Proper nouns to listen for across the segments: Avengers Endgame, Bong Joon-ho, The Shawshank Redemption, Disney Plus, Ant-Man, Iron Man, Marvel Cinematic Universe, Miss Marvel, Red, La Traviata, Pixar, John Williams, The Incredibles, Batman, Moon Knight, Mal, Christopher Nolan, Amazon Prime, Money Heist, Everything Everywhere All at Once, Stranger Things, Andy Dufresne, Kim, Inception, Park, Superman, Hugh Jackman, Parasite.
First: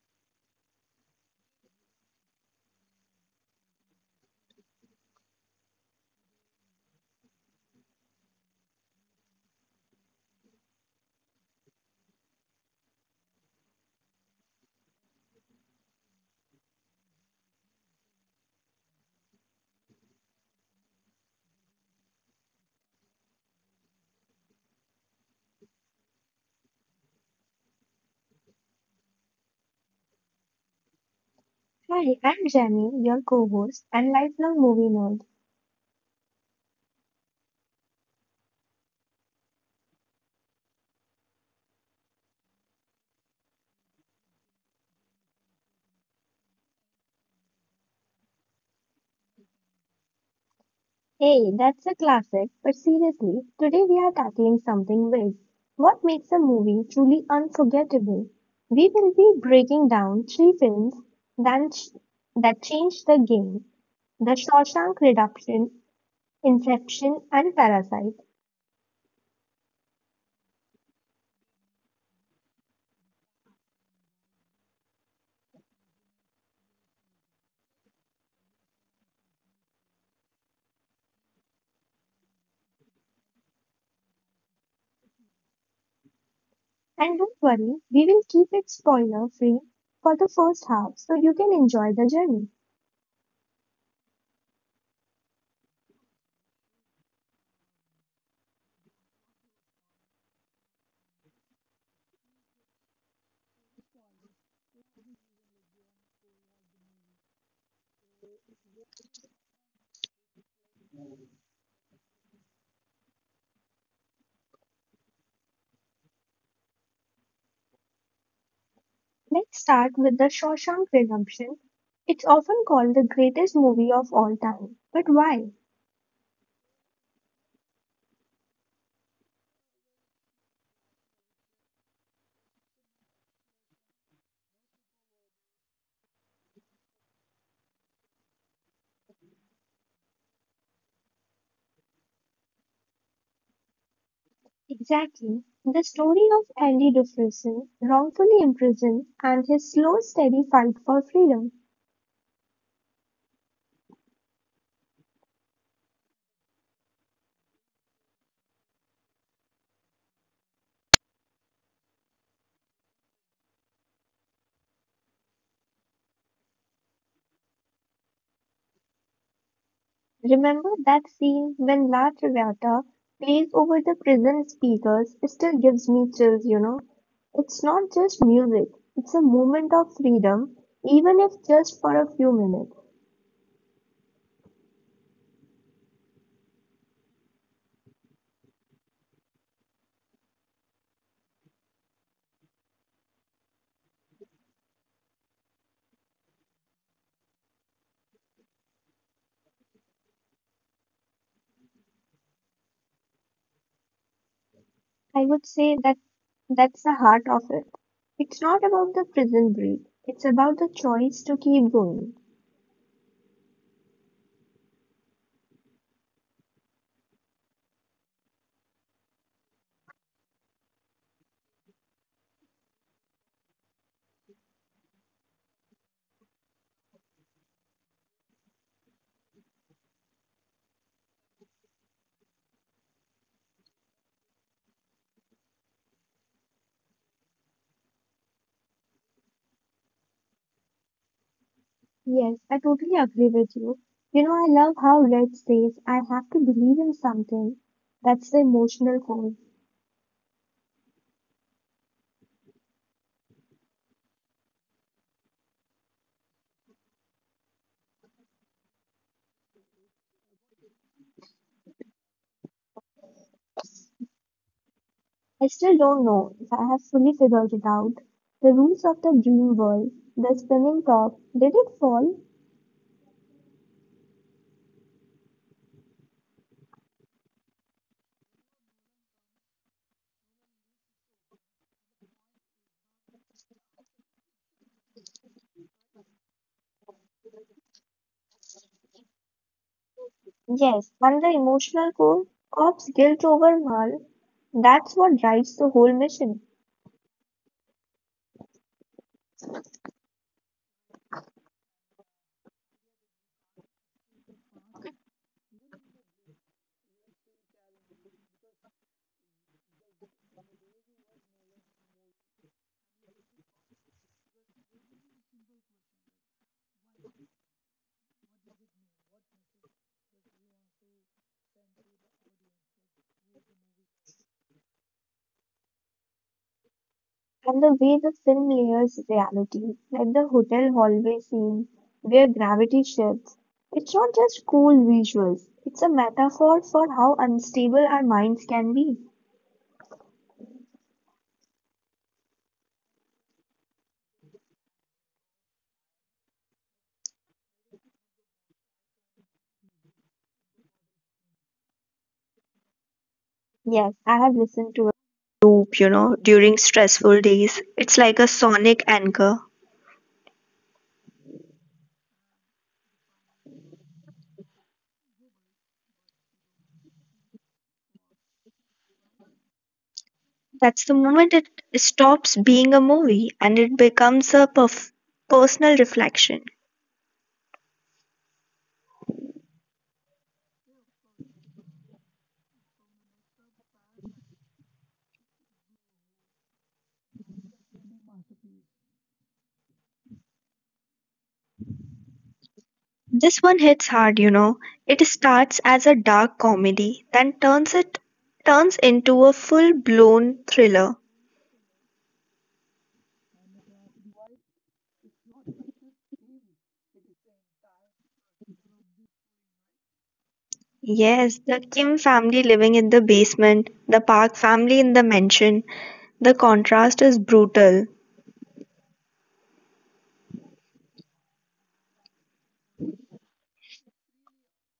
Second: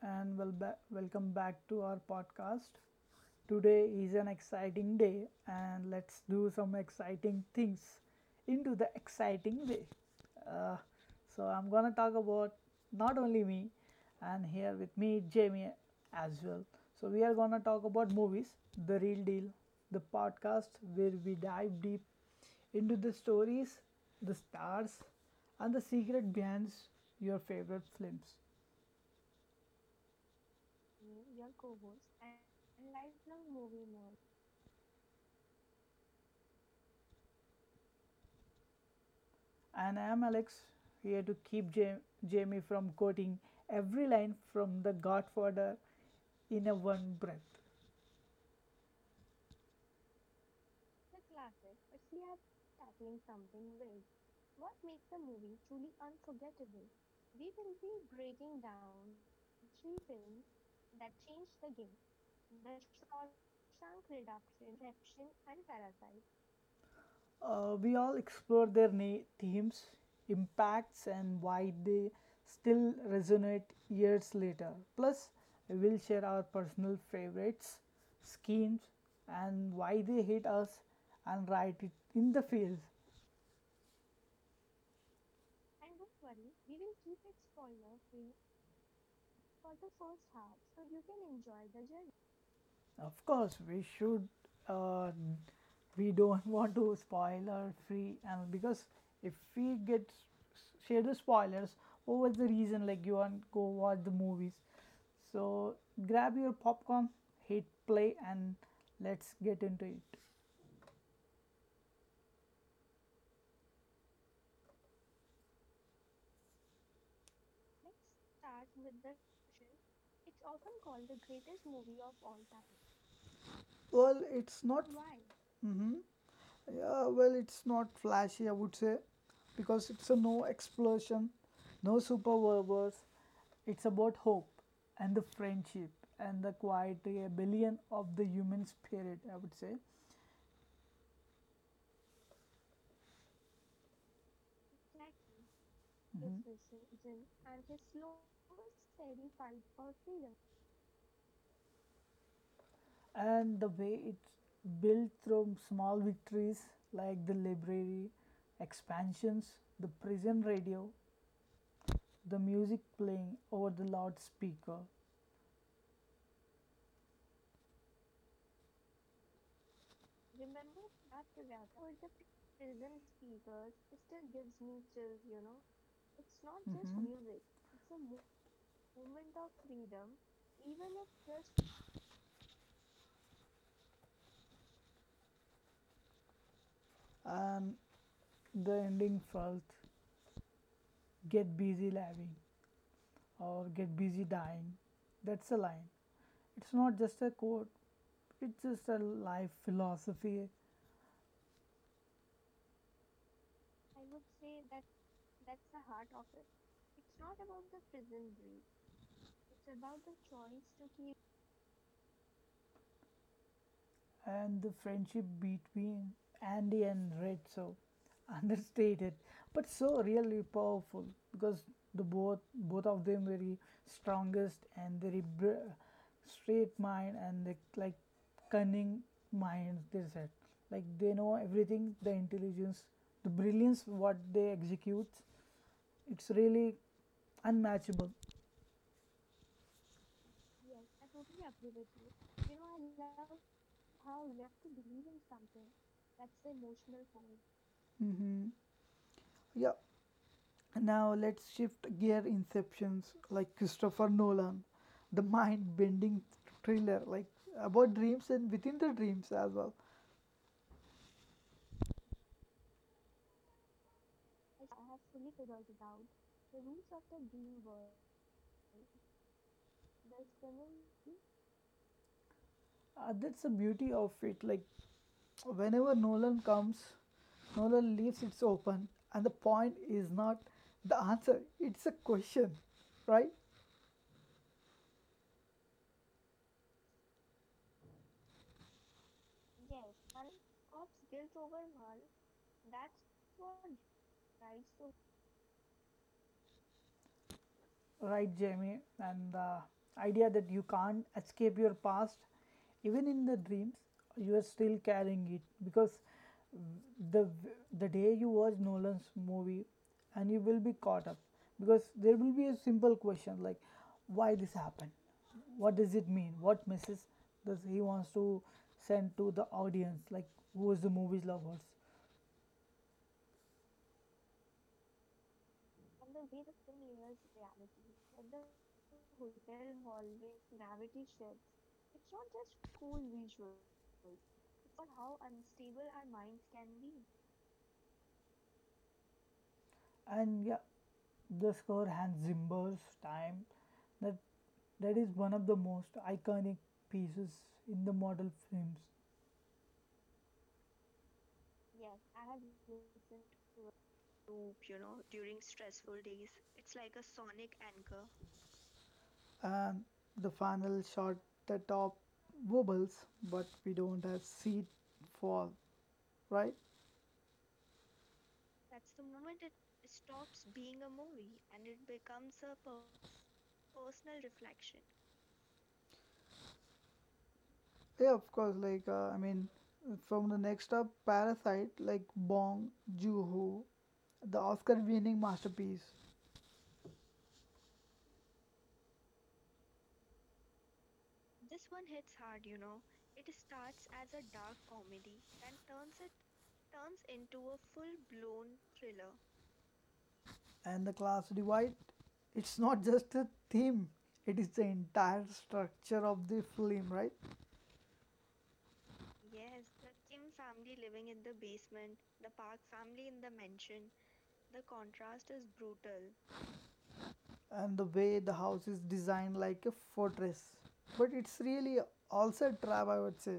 and welcome back to our podcast. Today is an exciting day, and let's do some exciting things into the exciting way. Uh, I'm gonna talk about not only me, and here with me, Jamie as well. So, we are gonna talk about movies, the real deal, the podcast where we dive deep into the stories, the stars, and the secret behind your favorite films. Hi, I'm Jenny, your co-host and lifelong movie nerd. And I'm Alex, here to keep Jamie from quoting every line from The Godfather in a one breath. Hey, that's a classic, but seriously, today we are tackling something big. What makes a movie truly unforgettable? We will be breaking down three films that, ch- that changed the game: The Shawshank Redemption, Inception, and We Parasite. all explore their themes, impacts, and why they still resonate years later. Plus, we will share our personal favorites, schemes, and why they hit us and write it in the fields. And don't worry, we will keep it spoiler-free for the first half so you can enjoy the journey. Of course, we should. Uh, we don't want to spoiler free, and because if we get share the spoilers, what was the reason? Like you want to go watch the movies. So grab your popcorn, hit play, and let's get into it. Let's start with The Shawshank Redemption. It's often called the greatest movie of all Well, time. it's But not. why? Mhm. Yeah, well, it's not flashy, I would say, because it's a no explosion, no superpowers. It's about hope and the friendship and the quiet rebellion of the human spirit, I would say. Exactly. The story of Andy Dufresne, wrongfully imprisoned, and his slow, steady fight for freedom. And the way it's built through small victories like the library, expansions, the prison radio, the music playing over the loudspeaker, Remember that scene when La Traviata plays over the prison speakers? It still gives me chills. It's not just music, it's a moment of freedom, even if just for a few minutes. and the ending felt get busy living, or get busy dying. That's a line. It's not just a quote, it's just a life philosophy, I would say that that's the heart of it. It's not about the prison break. It's about the choice to keep going. and the friendship between Andy and Red. So understated, but so really powerful because the both both of them very strongest and very straight mind and they, like, cunning minds. They said like they know everything, the intelligence, the brilliance what they execute. It's really unmatchable. Yes, I totally agree with you. You know, I love how Red says I have to believe in something. That's the emotional Mm-hmm. core. Yeah. Now let's shift gear inceptions, like Christopher Nolan, the mind bending thriller like about dreams and within the dreams as well. I still don't know if I have fully figured it out. The rules of the dream world, the spinning top, did it fall? That's the beauty of it. Like, whenever Nolan comes, Nolan leaves it open, and the point is not the answer, it's a question, right? Yes, and the emotional core, Cobb's guilt over Mal, that's what drives the whole mission. Right, Jamie, and the idea that you can't escape your past, even in the dreams, you are still carrying it because the the day you watch Nolan's movie, and you will be caught up because there will be a simple question like, why this happened, what does it mean, what message does he wants to send to the audience, like who is the movie's lovers, And the way the film layers reality, like the hotel hallway scene where gravity shifts, it's not just cool visuals, it's a metaphor for how unstable our minds can be. and yeah the score Hans Zimmer's time, that that is one of the most iconic pieces in the model films, Yes, I have listened to it. Loop, you know, during stressful days. It's like a sonic anchor. and the final shot, the top wobbles but we don't have seat fall, right? That's the moment it stops being a movie and it becomes a personal reflection. Yeah, of course, like I mean, from the next up Parasite, like Bong Joon-ho, the Oscar winning masterpiece, This one hits hard, you know. It starts as a dark comedy, then turns into a full-blown thriller. and the class divide, it's not just a theme, it is the entire structure of the film, right? Yes, the Kim family living in the basement, the Park family in the mansion. The contrast is brutal. And the way the house is designed like a fortress, but it's really also a trap, I would say.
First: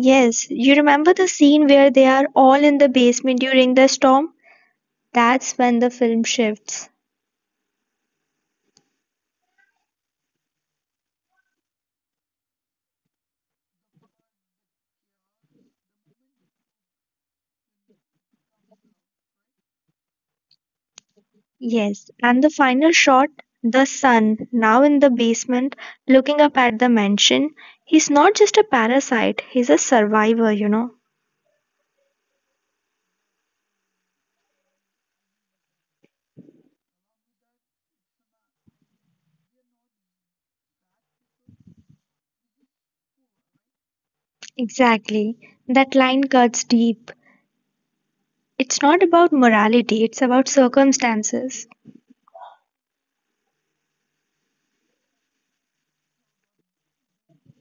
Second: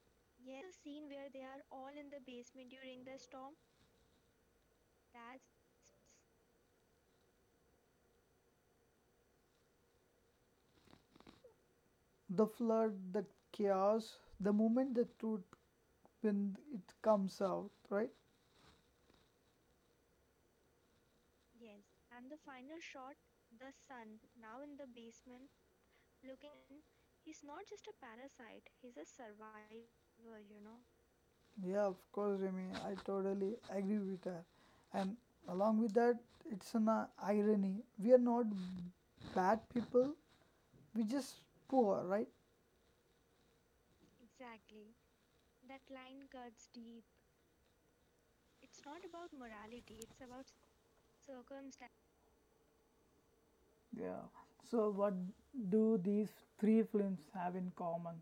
Yes, you remember the scene where they are all in the basement during the storm? That's when the film shifts. The flood, the chaos, the moment the truth when it comes out, right? Yes, and the final shot, the son, now in the basement, looking up at the mansion. He's not just a parasite, he's a survivor, you know. Yeah, of course, Remy. I totally agree with that. And along with that, it's an irony. We are not bad people. We just poor, right? Exactly. That line cuts deep. It's not about morality, it's about circumstances. Yeah. So what do these three films have in common?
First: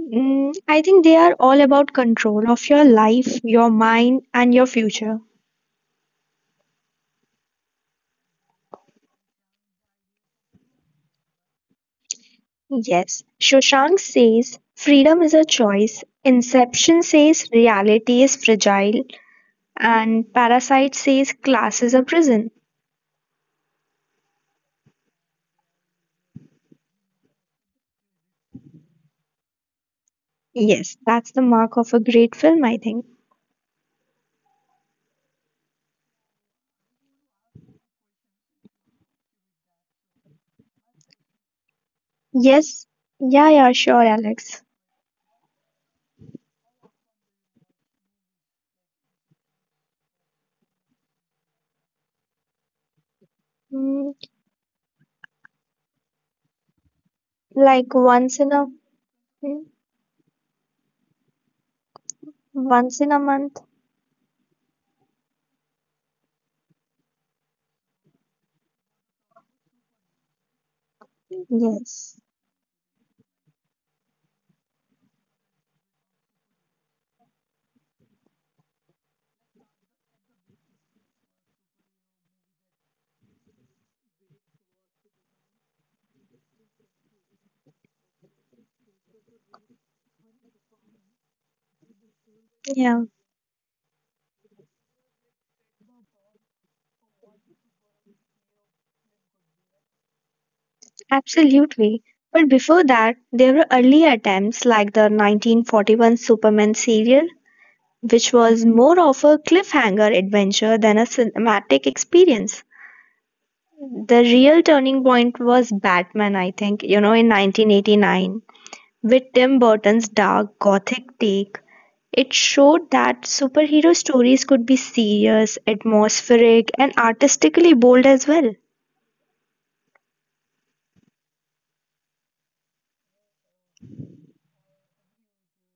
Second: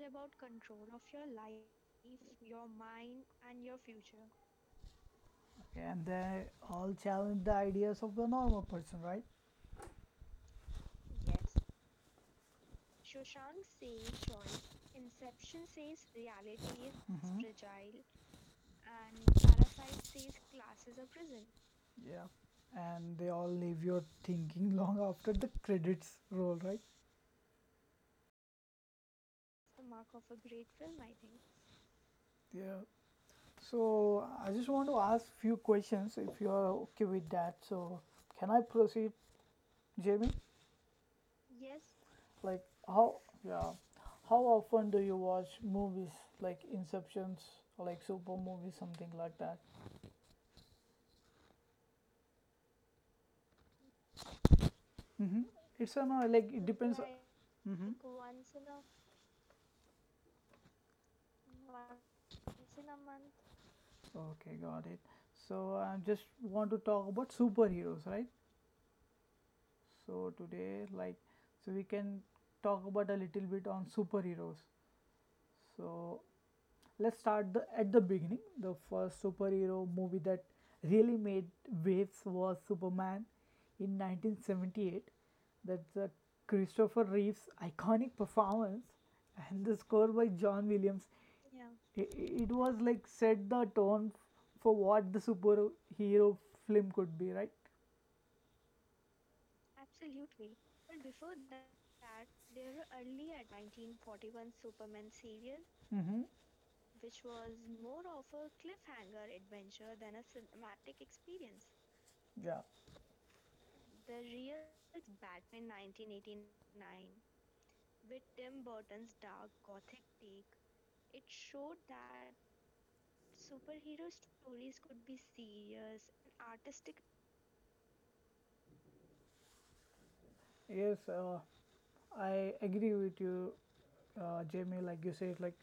I think they are all about control of your life, your mind, and your future. Okay, and they all challenge the ideas of the normal person, right? Yes, Shoshank says freedom is a choice. Inception says reality is fragile. And Parasite says class is a prison. Yeah. And they all leave your thinking long after the credits roll, right? Yes, that's the mark of a great film, I think. Yeah. So I just want to ask few questions if you are okay with that. So can I proceed, Jamie? Like Yes, how, yeah, yeah, yeah, sure, how Alex. often do you watch movies like Inceptions, like super movies, something like that? Mm, Mm-hmm. It's a no, like it depends. like Mm-hmm. once in a mm, Once in a month. Okay, got it. So I just want to talk about superheroes, right? So today, like, so we Yes. can talk about a little bit on superheroes. So let's start the at the beginning. The first superhero movie that really made waves was Superman in 1978. That's a Christopher Reeve's iconic performance and the score by John Williams. It was like Yeah, set the tone for what the superhero film could be, right? absolutely. But before that, there were early attempts like the 1941 Mm-hmm. Superman serial, which was more of a cliffhanger adventure than a cinematic Yeah. experience. The real turning point was Batman, I think, you know, in 1989 with Tim Burton's dark gothic take. It showed that superhero stories could be serious, atmospheric, and artistically bold as well. Yes, I agree with you, Jamie. Like you said, like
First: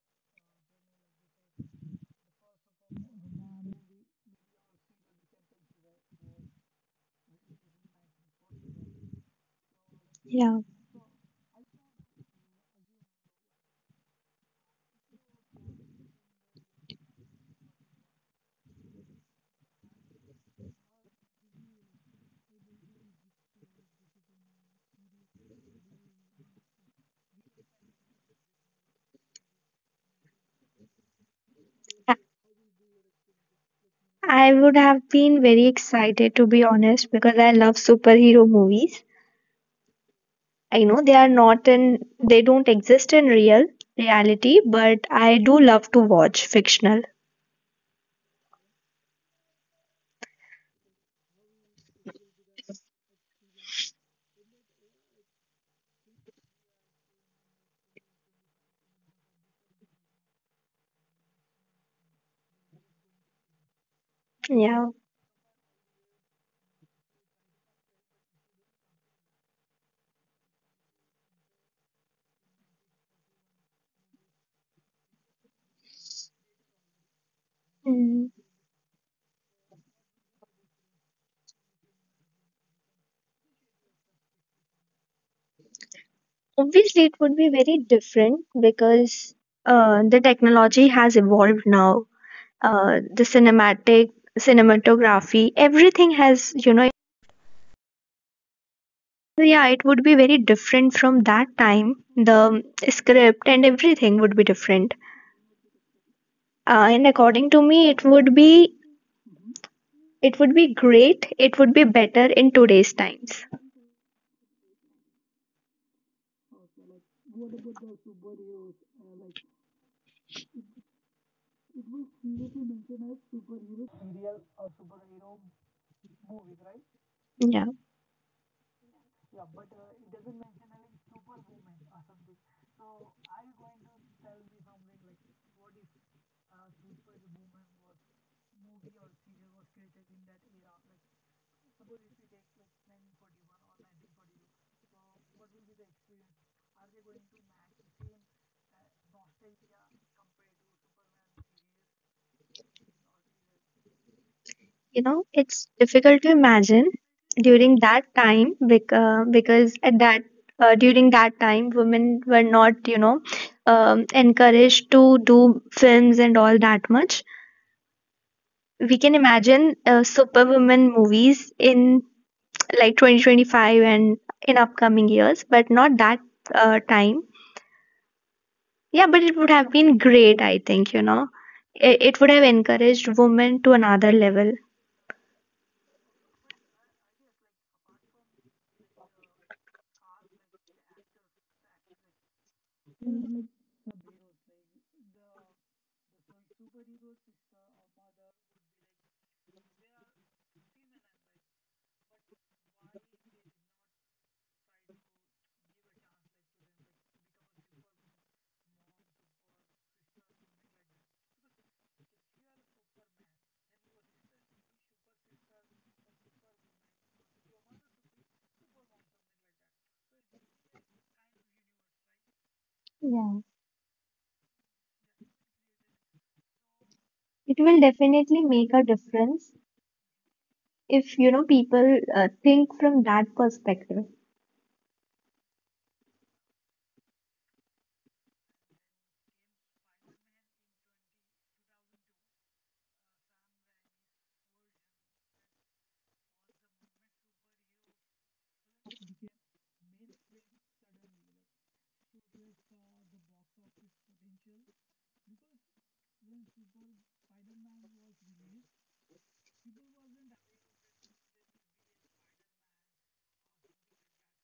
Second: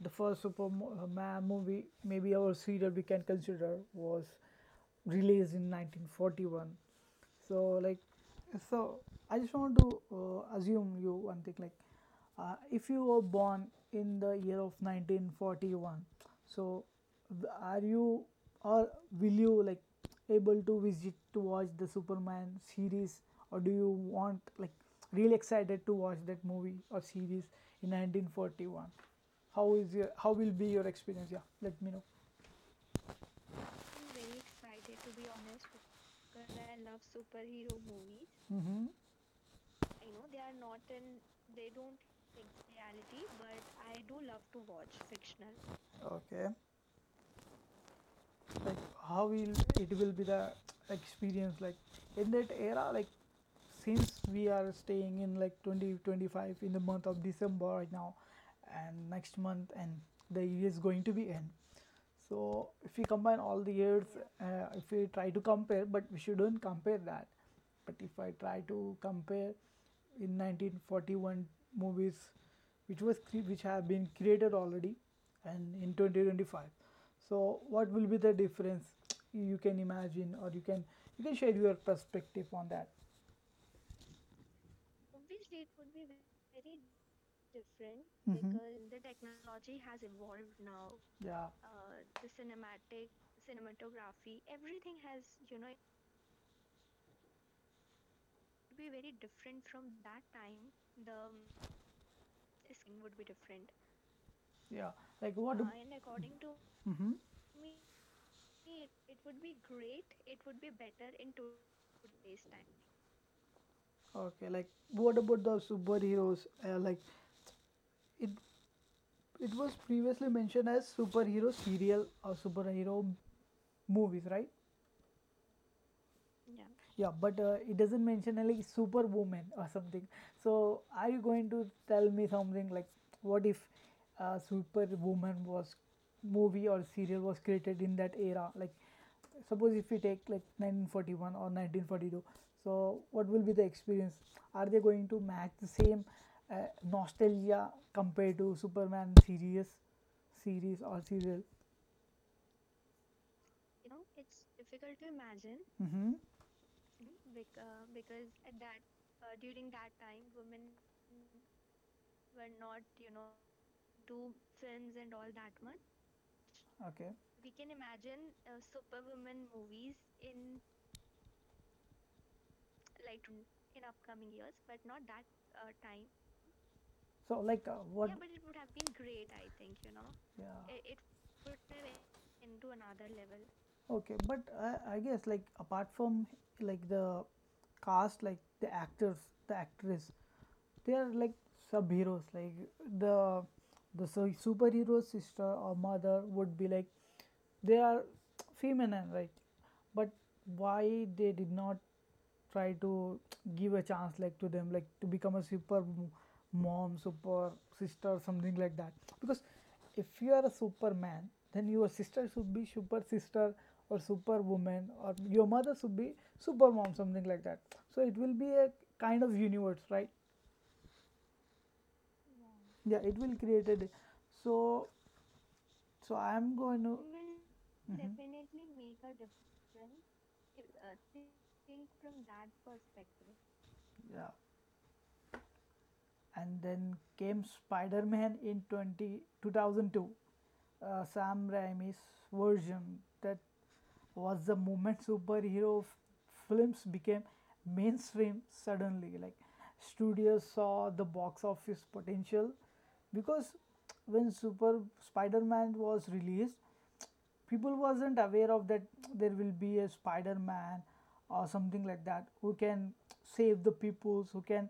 the first Superman movie, maybe our serial we can consider, was released in 1941. So, like, so I just want to Yeah. assume you one thing, like, if you were born in the year of 1941, so are you or will you like able to visit to watch the Superman series, or do you want like really excited to watch that movie or series in 1941? How is your how will be your experience? Yeah, let me know. I I would have been very excited, to be honest, because I love superhero Hmm. movies. I know they don't exist in real reality, but I do love to watch Okay. fictional. Like how will it will be the experience like in that era, like since we are staying in like 2025 in the month of December right now, and next month, and the year is going to be end. So if we combine all the years, Yeah. if we try to compare, but we shouldn't compare that, but if I try to compare in 1941 movies which was which have been created already, and in 2025, so what will be the difference you can imagine, or you can share your perspective on that. Obviously, it would be very different Mhm. because the technology has Yeah, evolved now. The cinematography, everything has, you know, so, yeah, it would be very different from that time. The script and everything would be yeah, different. like what. Mm-hmm. And according to me, it would be great. It would be better in today's times. Okay, like what about the superheroes? Like, it it was previously mentioned as superhero serial or superhero movies, right? Yeah, but it Yeah. doesn't mention like superwoman or something. So are you going to tell me something like what if superwoman was movie or serial was created in that era, like suppose if we take like 1941 or 1942, so what will be the experience, are they going to match the same uh, nostalgia compared to superman series series or serial. You know, it's difficult to Mm-hmm. imagine during that time because at that during that time women were not, you know, encouraged to do films and all that Okay. much. We can imagine superwoman movies in like 2025 and in upcoming years, but not that time. So like what? Yeah, but it would have been great, I Yeah. think, you know. It would have encouraged women to another Okay, level. but I guess like apart from like the cast, like the actors, the actress, they are like sub heroes. Like the the superhero sister or mother would be like they are feminine, right? But why they did not try to give a chance like to them like to become a super mom, super sister, something like that, because if you are a superman then your sister should be super sister or super woman, or your mother should be super mom, something like that. So it will be a kind of universe, right? Yeah, it will Yeah, created. So, so I'm going to. it will Mhm. definitely make a difference if you know people think from that Yeah. perspective. And then came Spider Man in 20 2002, Sam Raimi's version. That was the moment superhero films became mainstream suddenly. Like, studios saw the box office potential because when Super Spider Man was released, people wasn't aware of that there will be a spider-man or something like that who can save the peoples who can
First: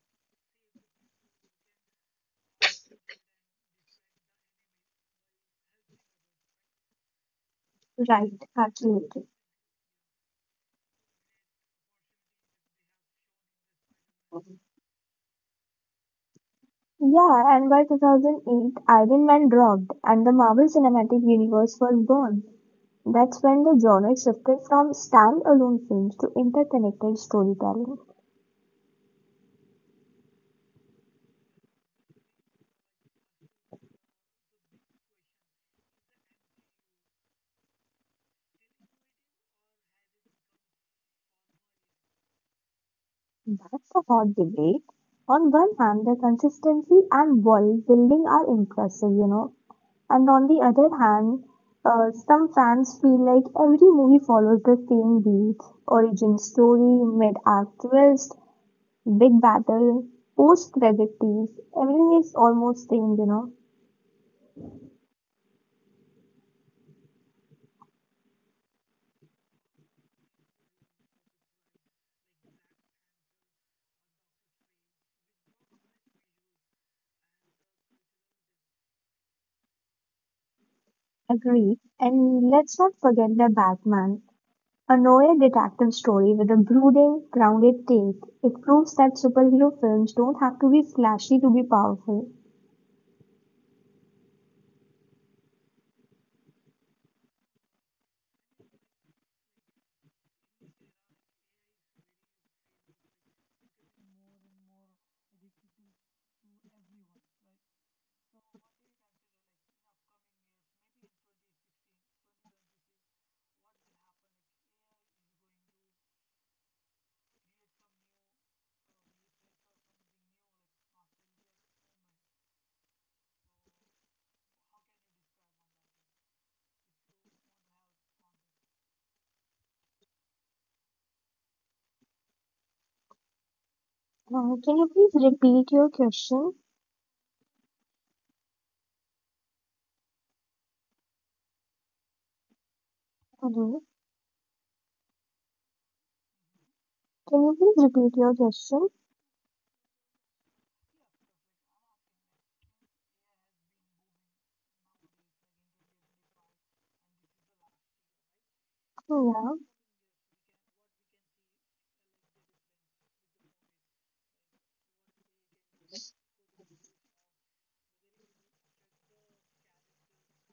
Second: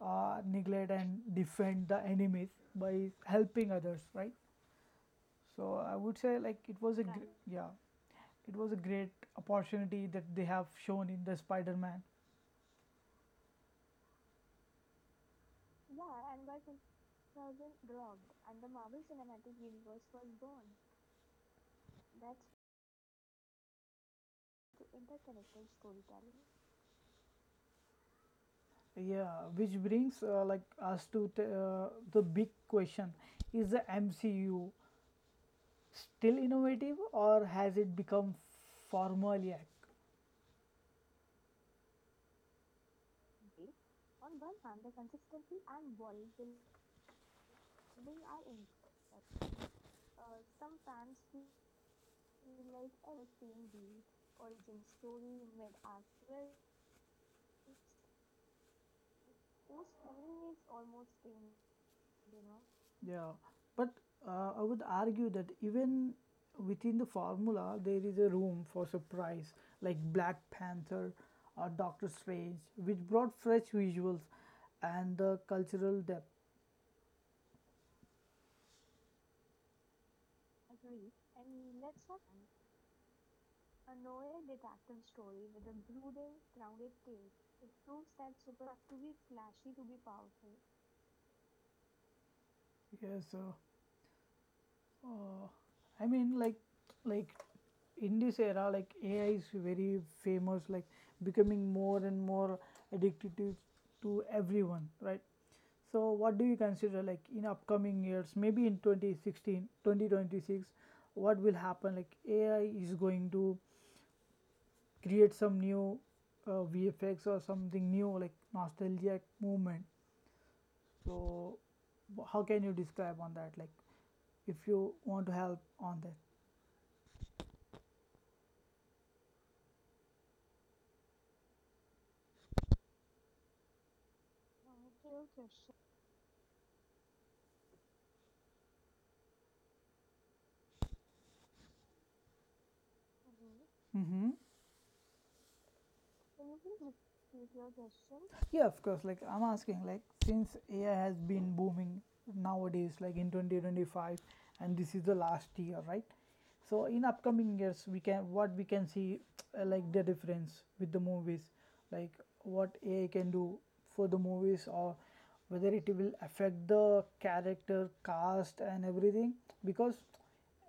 neglect and defend the enemies by helping others, right? So I would say like it was a Right. Right, Yeah, it was a absolutely. great opportunity that they have shown in the spider-man. Yeah, and by 2008, Iron Man dropped and the Marvel Cinematic Universe was born. That's when the genre shifted from standalone films to interconnected storytelling. Yeah, which brings like us to the big question, is the MCU still innovative or has it become formulaic? That's a hot debate. On one hand, the consistency and world building are impressive, you know. And on the other hand, some fans feel like every movie follows the same beat: origin story, mid act twist, big battle, post credit tease. Everything is almost same, you Yeah, know. but I would argue that even within the formula, there is a room for surprise, like Black Panther or Doctor Strange, which brought fresh visuals and the cultural depth. Agreed. And let's not forget the Batman, a noir detective story with a brooding, grounded take. It proves that superhero films don't have to be flashy to be powerful. Yes, sir. Uh, I mean, like, in this era, like AI is very famous, like becoming more and more addictive to everyone, right? So, what do you consider, like, in upcoming years, maybe in 2016, 2026, what will happen? Like, AI is going to create some new VFX or something new, like nostalgic movement. So, how can you describe on that? Like, if you want to help on that. Can you please repeat your question? Hello. Mm-hmm. Can you please repeat your Yeah, of course. question? Like I'm asking, like since AI has been booming nowadays, like in 2025, and this is the last year, right? So in upcoming years, we can what we can see Yeah. like the difference with the movies, like what AI can do for the movies, or whether it will affect the character cast and everything, because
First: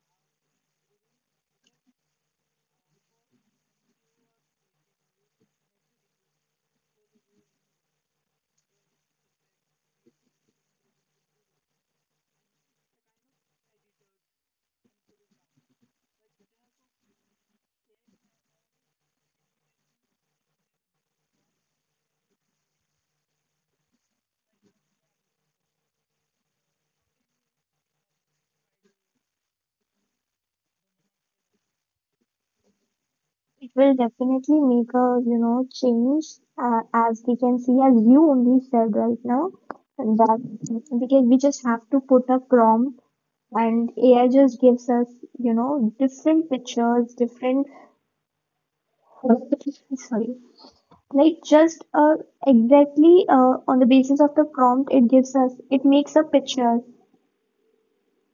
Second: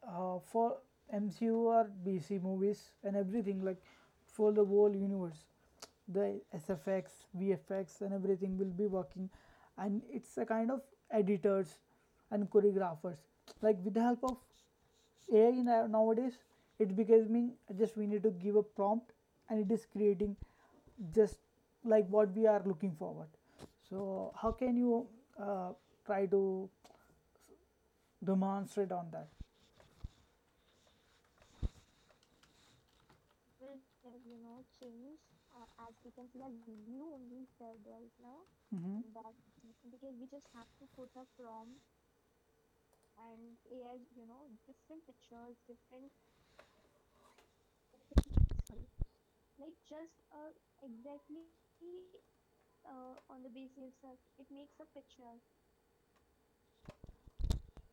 for MCU or DC movies and everything, like for the whole universe. The SFX, VFX, and everything will be working. And it's a kind of editors and choreographers. Like with the help of AI nowadays, it's becoming just we need to give a prompt and it is creating just like what we are looking forward. So, how can you uh, try to demonstrate on that? It will definitely make a, you know, change as we can see, as you only said right Mhm. now, that because we just have to put a prompt and AI just gives us, you know, different pictures, different, sorry, like just exactly on the basis of the prompt, it gives us, it makes a picture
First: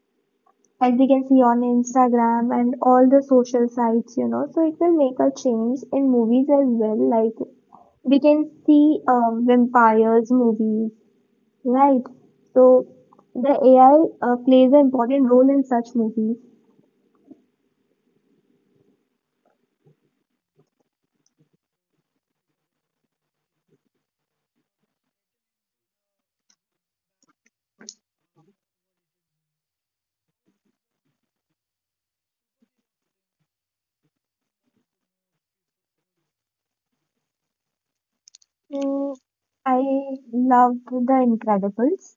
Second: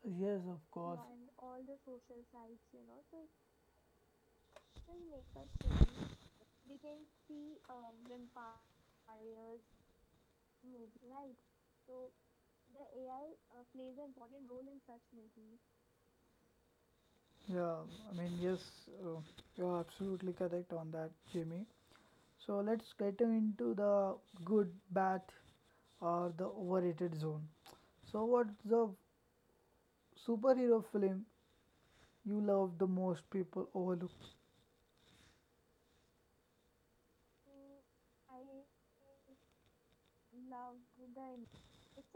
Yes, of as course. we can see on Instagram and all the social sites, you know, so it will make a change in movies as well, like we can see vampires movies, right? So the AI plays an important role in such movies. Yeah, I mean, yes, uh, you're absolutely correct on that, Jimmy. So let's get into the good, bad, or the overrated zone. So, what's the superhero film you love the most people overlook? Mm, I love The Incredibles.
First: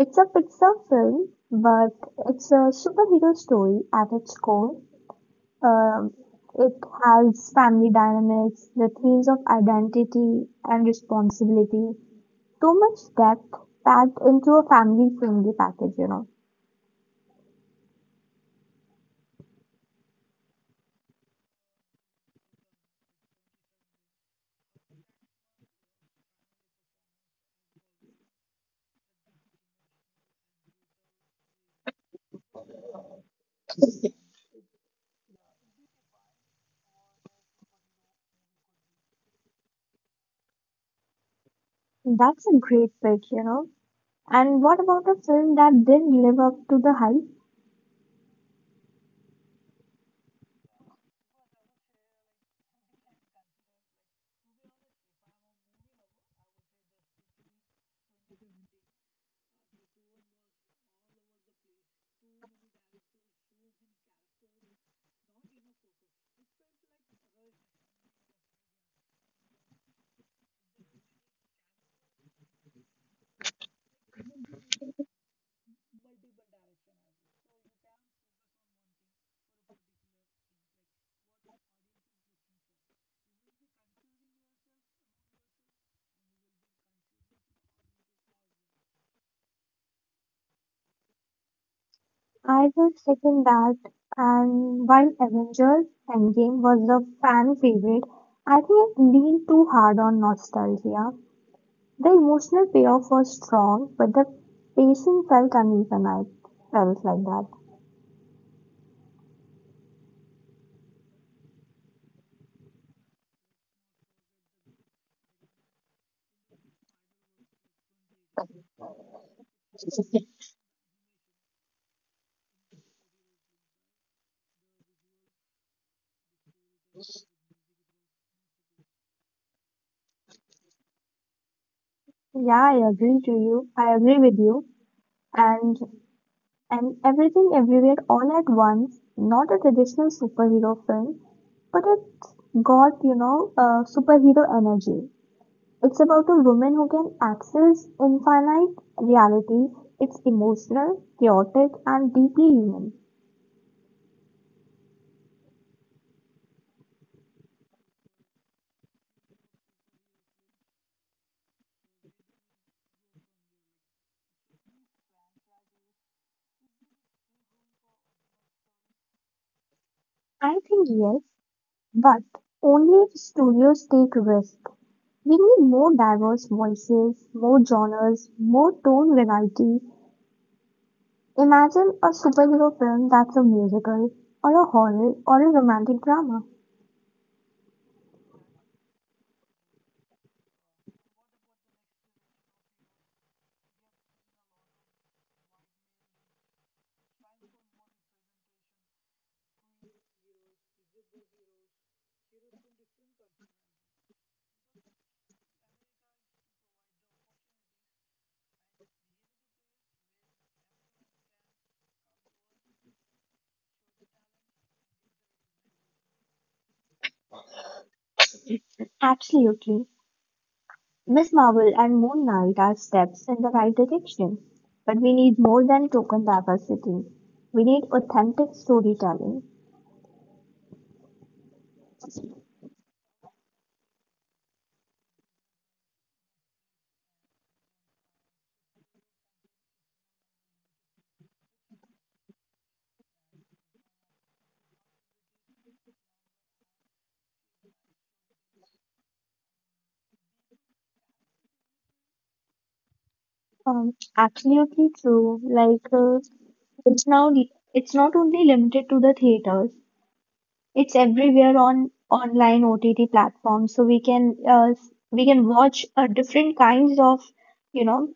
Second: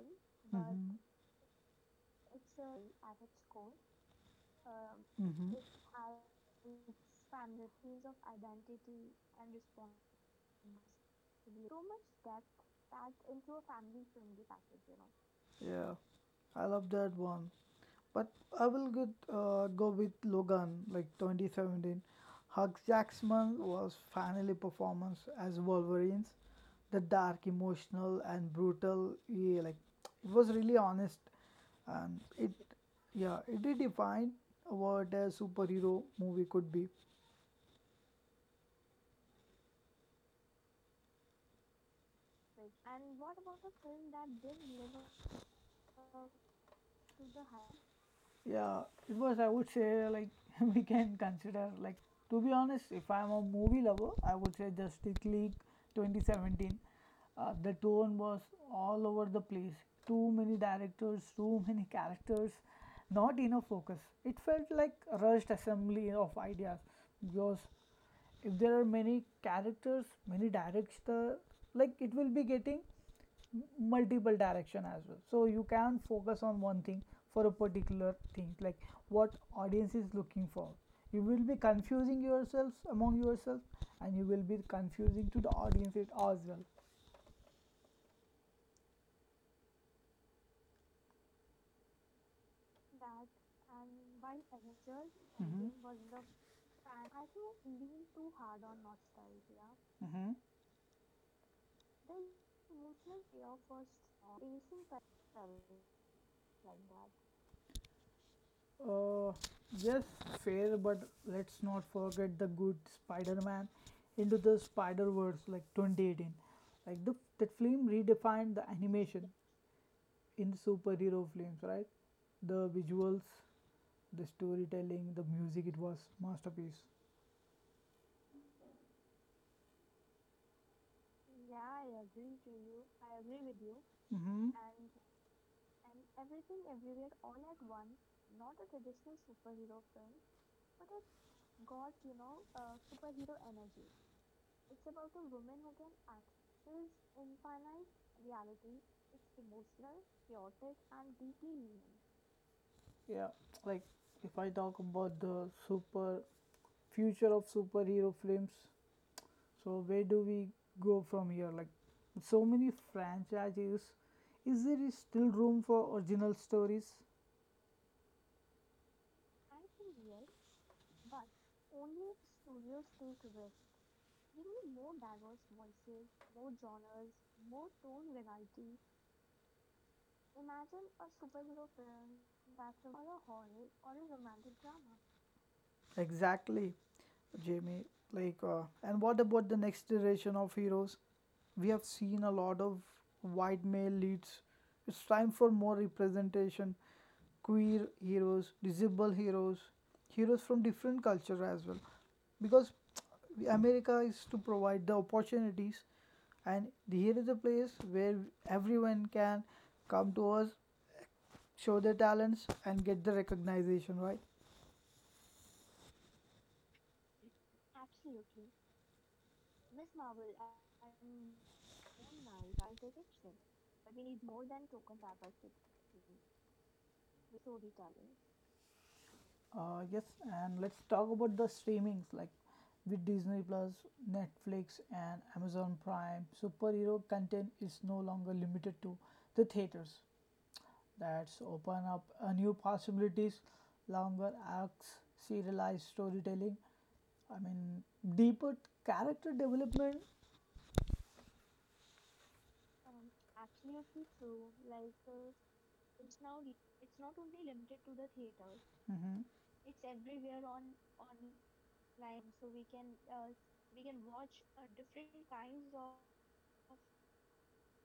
It's a But, Pixar mm-hmm. film, but it's a superhero story at its core. Mm-hmm. Um, it has family dynamics, the themes of identity and responsibility. So much depth packed into a family friendly package, Yeah, you know. I love that one. But I will go with Logan, like 2017. Hugh Jackman was finally performance as Wolverines, the dark, emotional, and brutal. Yeah, like it was really honest, and it redefined what a superhero movie could be. That's a great pick, you know. And what about a film that didn't live up to the hype? Yeah, it was, I would say, like, we can consider, like, to be honest, if I'm a movie lover, I would say Justice League 2017. The tone was all over the place. Too many directors, too many characters, not enough focus. It felt like a rushed assembly of ideas. Yours, if there are many characters, many directs, the like it will be getting multiple direction as well, so you can focus on one thing for a particular thing, like what audience is looking for. You will be confusing yourselves among yourself, and you will be confusing to the audience it as well. I will second that. And while Avengers Endgame was a fan favorite, I think it leaned too Mhm. hard on nostalgia. The emotional payoff was strong, but the pacing felt uneven. I felt like Uh, yes, fair, but let's not forget the good Spider-Man into the Spider-Verse like 2018. Like the that film redefined the animation in that. superhero films, right? The visuals, the storytelling, the music, it was masterpiece. Yeah, I agree to you. I agree with Hmm. you. And And everything everywhere all at once, not a traditional superhero film, but it's got, you know, superhero energy. It's about a woman who can access infinite reality. It's emotional, chaotic, and deeply human. Yeah, like if I talk about the super future of superhero films, so where do we go from here? Like so many franchises, is there is still room for original stories? I think yes, but only if studios take risk. We need more diverse voices, more genres, more tone variety. Imagine a superhero film that's a musical, or a horror, or a romantic drama. Exactly, Jamie. Like, and what about the next generation of heroes? We have seen a lot of white male leads. It's time for more representation. Queer heroes, disabled heroes, heroes from different culture as well. Because America is to provide the opportunities, and here is a place where everyone can come to us, show their talents, and get the recognition, right? Absolutely. Miss Marvel and Moon Knight are steps in the right direction. But we need more than token diversity. We need authentic storytelling. Yes, and let's talk about the streamings, like with Disney Plus, Netflix, and Amazon Prime. Superhero content is no longer limited to the theaters. That's open up new possibilities, longer arcs, serialized storytelling. I mean, deeper character development. Absolutely true. It's now it's not only limited to the Mhm. theaters. It's everywhere on online OTT platforms. So we can watch different kinds of, you know,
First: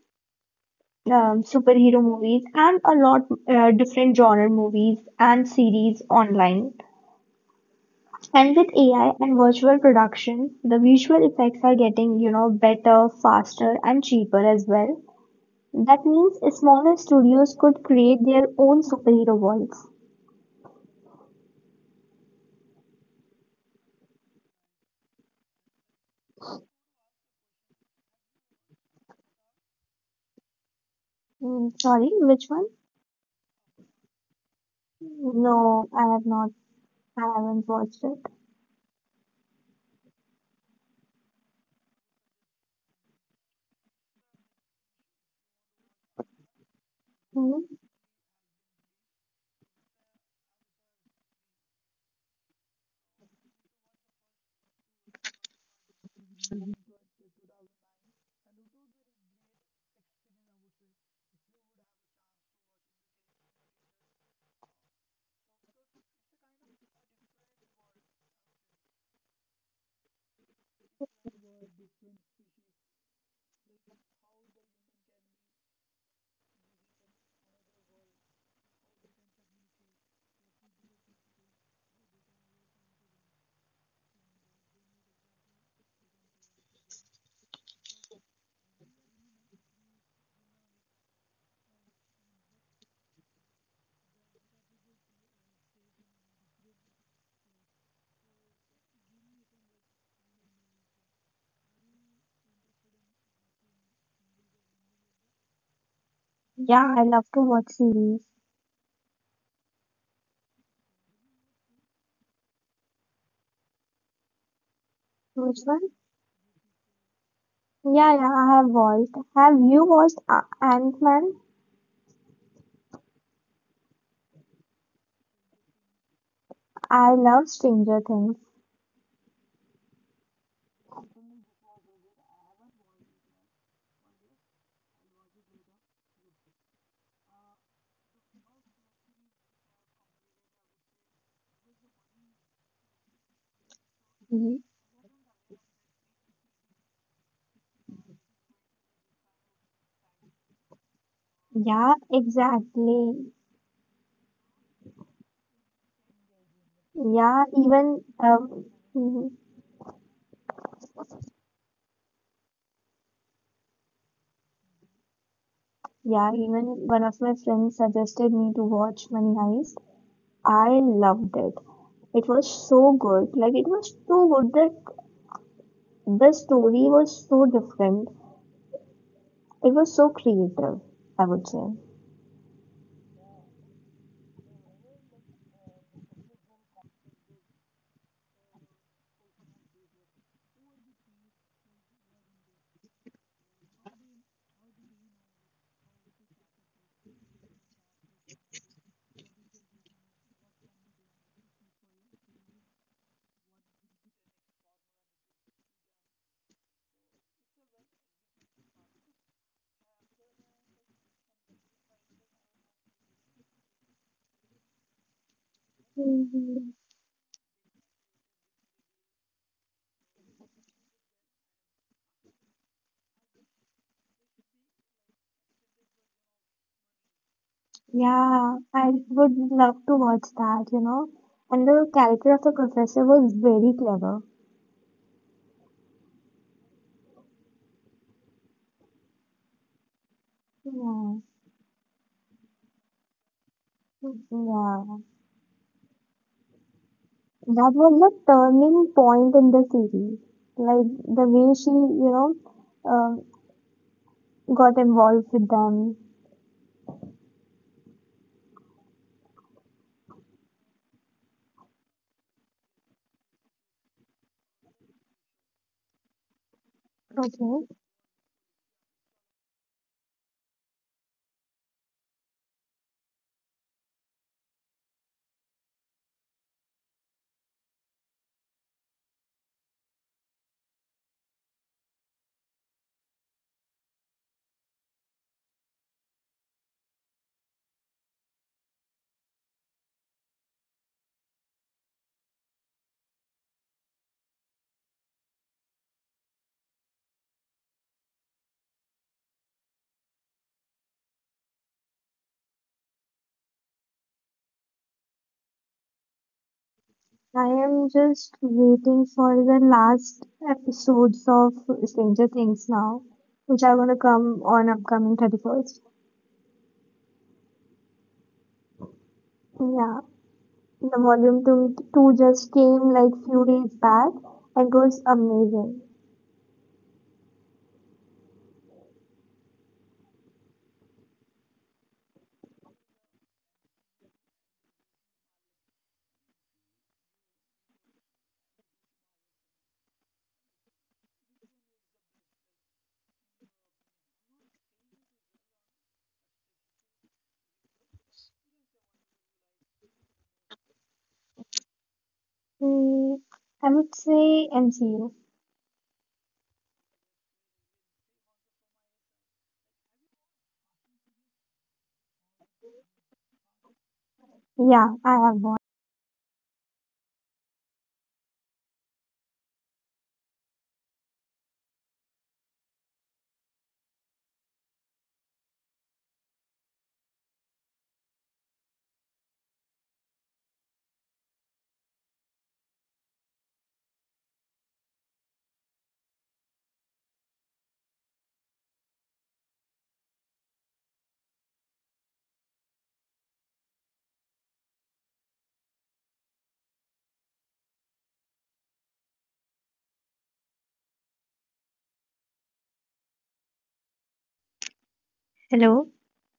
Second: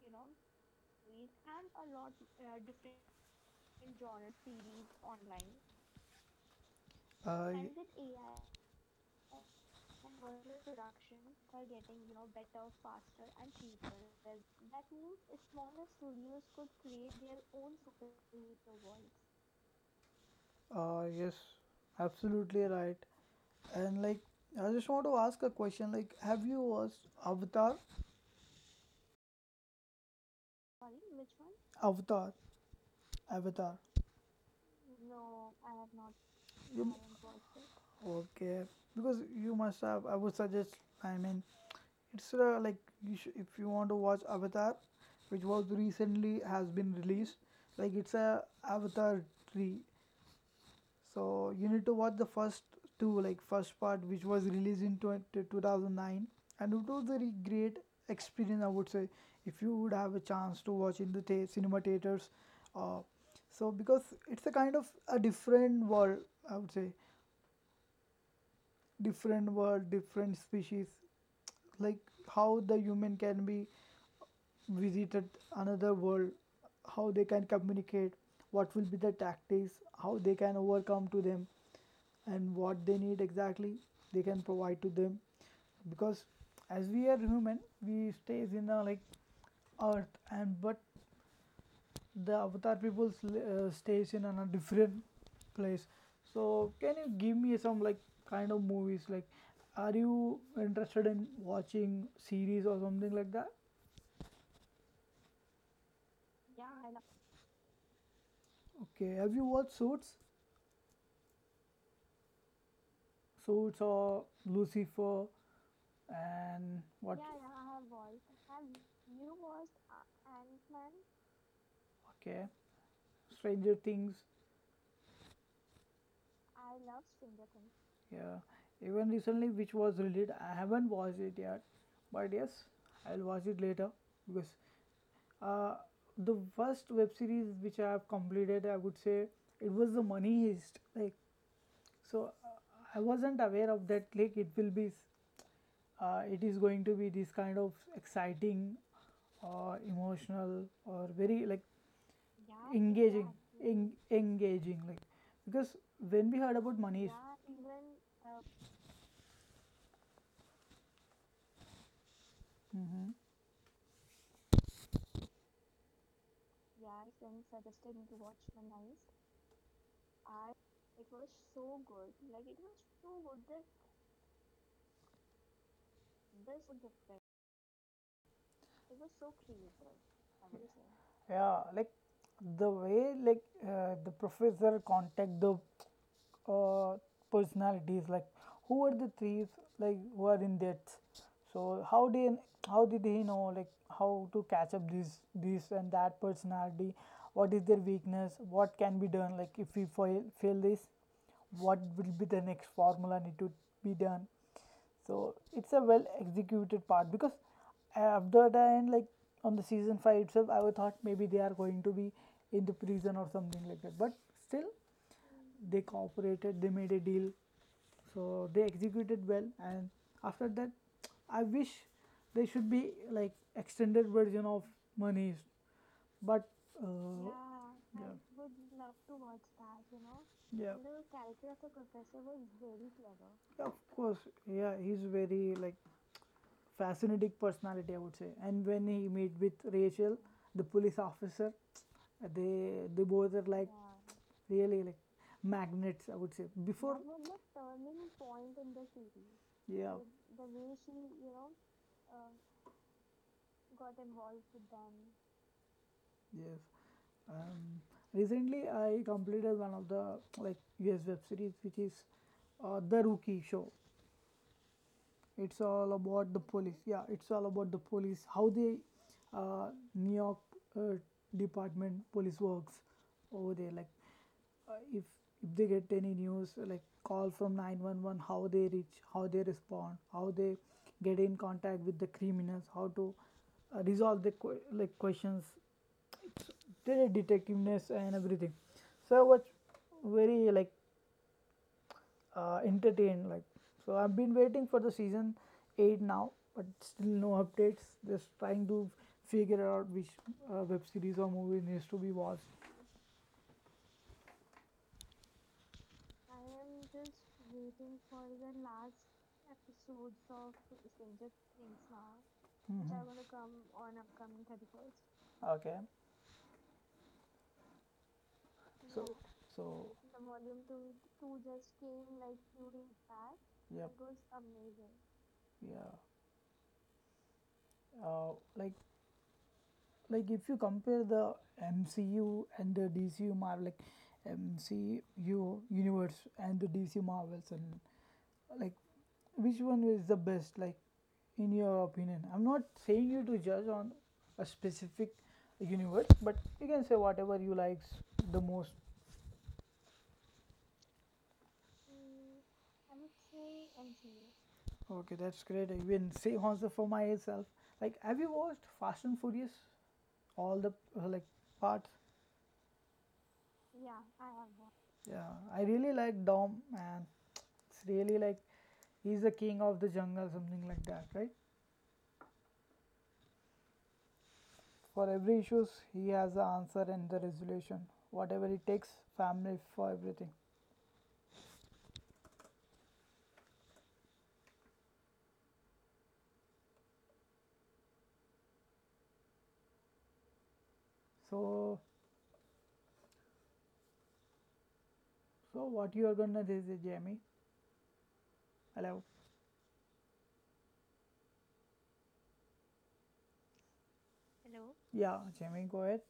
superhero movies and a lot different genre movies and series online. Uh, y- And with AI and virtual production, the visual effects are getting, you know, better, faster, and cheaper as well. That means smaller studios could create their own superhero worlds. Yes, absolutely right. And like, I just want to ask a question. Like, have you watched Avatar? Avatar. Sorry, which one? Avatar. No, I have You, not. I it. haven't Okay. watched it. Because you must have, I would suggest, I mean, it's like if you want to watch Avatar, which was recently has been released, like it's Hmm. a Avatar 3. So you need to watch the first two, like first part, which was released in 2009, and it was a very great experience. I would say if you would have a chance to watch in the cinema theaters, uh, so because it's a kind of a different world, I would say, different world, different species, like how the human can be visited another world, how they can communicate, what will be the tactics, how they can overcome to them, and what they need exactly they can provide to them. Because as we are human, we stays in a like earth, and but the avatar people stays in on a different place. So can you give me some like kind of movies, like are you interested in watching series or something like that? Yeah, I love to watch series. Okay, have you watched suits, suits or lucifer, Which one? and what? Yeah, yeah, I have watched. Have you watched Ant-Man? Okay, stranger things. I love Yeah, Stranger Things. even recently, which was released, I haven't watched it yet, but yes, I'll watch it later because uh, the first web series which I have completed, I would say it was the Money Heist. Like, so I wasn't aware of that. Like, it will be, Y- it is going to be this kind of exciting or emotional or very like. Yeah, Yeah, engaging, exactly. exactly. Engaging. Like, because when we heard about Money Heist, Yeah, yeah, even um, mhm. even Yeah, even one of my friends suggested me to watch Money Heist. I loved it. It was so good. Like it was so good that the story was so different. It was so creative, I yeah, would like say. the way like the professor contact the uh, personalities, like who are the thieves? Like who are in debt, so how did he know, like how to catch up this this and that personality, what is their weakness, what can be done, like if we fail this, what will be the next formula need to be done. So it's a well executed part, because after the end, like on the season 5 itself, I would thought maybe they are going to be in the prison or something like that. But still, they Mhm. cooperated, they made a deal, so they executed well, and after that I wish they should be like extended version of money, but uh, yeah. Yeah, I would yeah, love to watch that, you know. yeah And the character of the professor was very Yeah, clever. of course, yeah he's very like fascinating personality, I would say. And when he meet with Rachel, the Yeah. police officer, they both are like. Yeah, Yeah, really like magnets, I would say. Before, that was the turning point in the series. yeah, Like the the way she, you know, um got involved with them. yes. Um, recently, I completed one of the like US web series, which is the Rookie show. It's all about the Okay, police, yeah it's all about the police, how they, uh, new york uh, department police works over there, like uh, if if they get any news like call from 911, how they reach, how they respond, how they get in contact with the criminals, how to resolve the like questions, their detectiveness and everything. So I was very like entertained. Like so, I've been waiting for the season 8 now, but still no updates. Just trying to figure out which web series or movie needs to be watched. I am just waiting for the last episodes of Stranger Things now, which are gonna come Mhm. on upcoming 31st. Okay, so Yeah, so the volume two just came like few days back and it yep, was amazing. yeah, uh, like if you compare the MCU and the DCU Marvel, like MCU universe and the DC Marvels, and like which one is the best? Like in your opinion, I'm not saying you to judge on a specific universe, but you can say whatever you likes the most. Mm, I would say MCU. Okay, that's great. I even say also for myself. Like, have you watched Fast and Furious? All the like parts. Yeah, I have one. Yeah, I really like Dom, man. It's really like he's the king of the jungle, something like that, right? For every issues, he has the answer and the resolution. Whatever it takes, family for everything. So, so what you are gonna do, is- Jamie? Hello. Yeah, Hello. Jamie, go ahead.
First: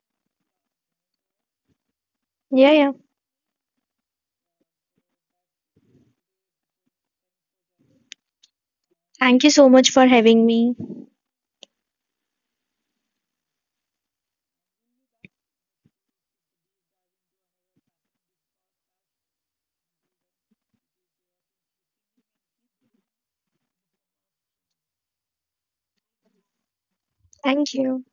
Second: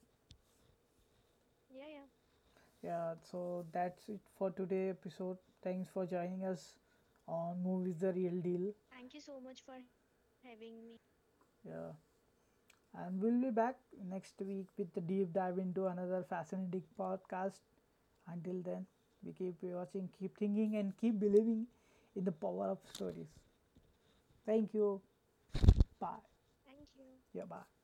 Yeah, yeah. Yeah, so that's it for today episode. Thanks for joining us on Movies the Real Deal. Thank you so much for having me. Yeah, and we'll be back next week with the deep dive into another fascinating podcast. Until then, we keep watching, keep thinking, and keep believing in the power of stories. Thank you. Bye. Thank Yeah, bye. you.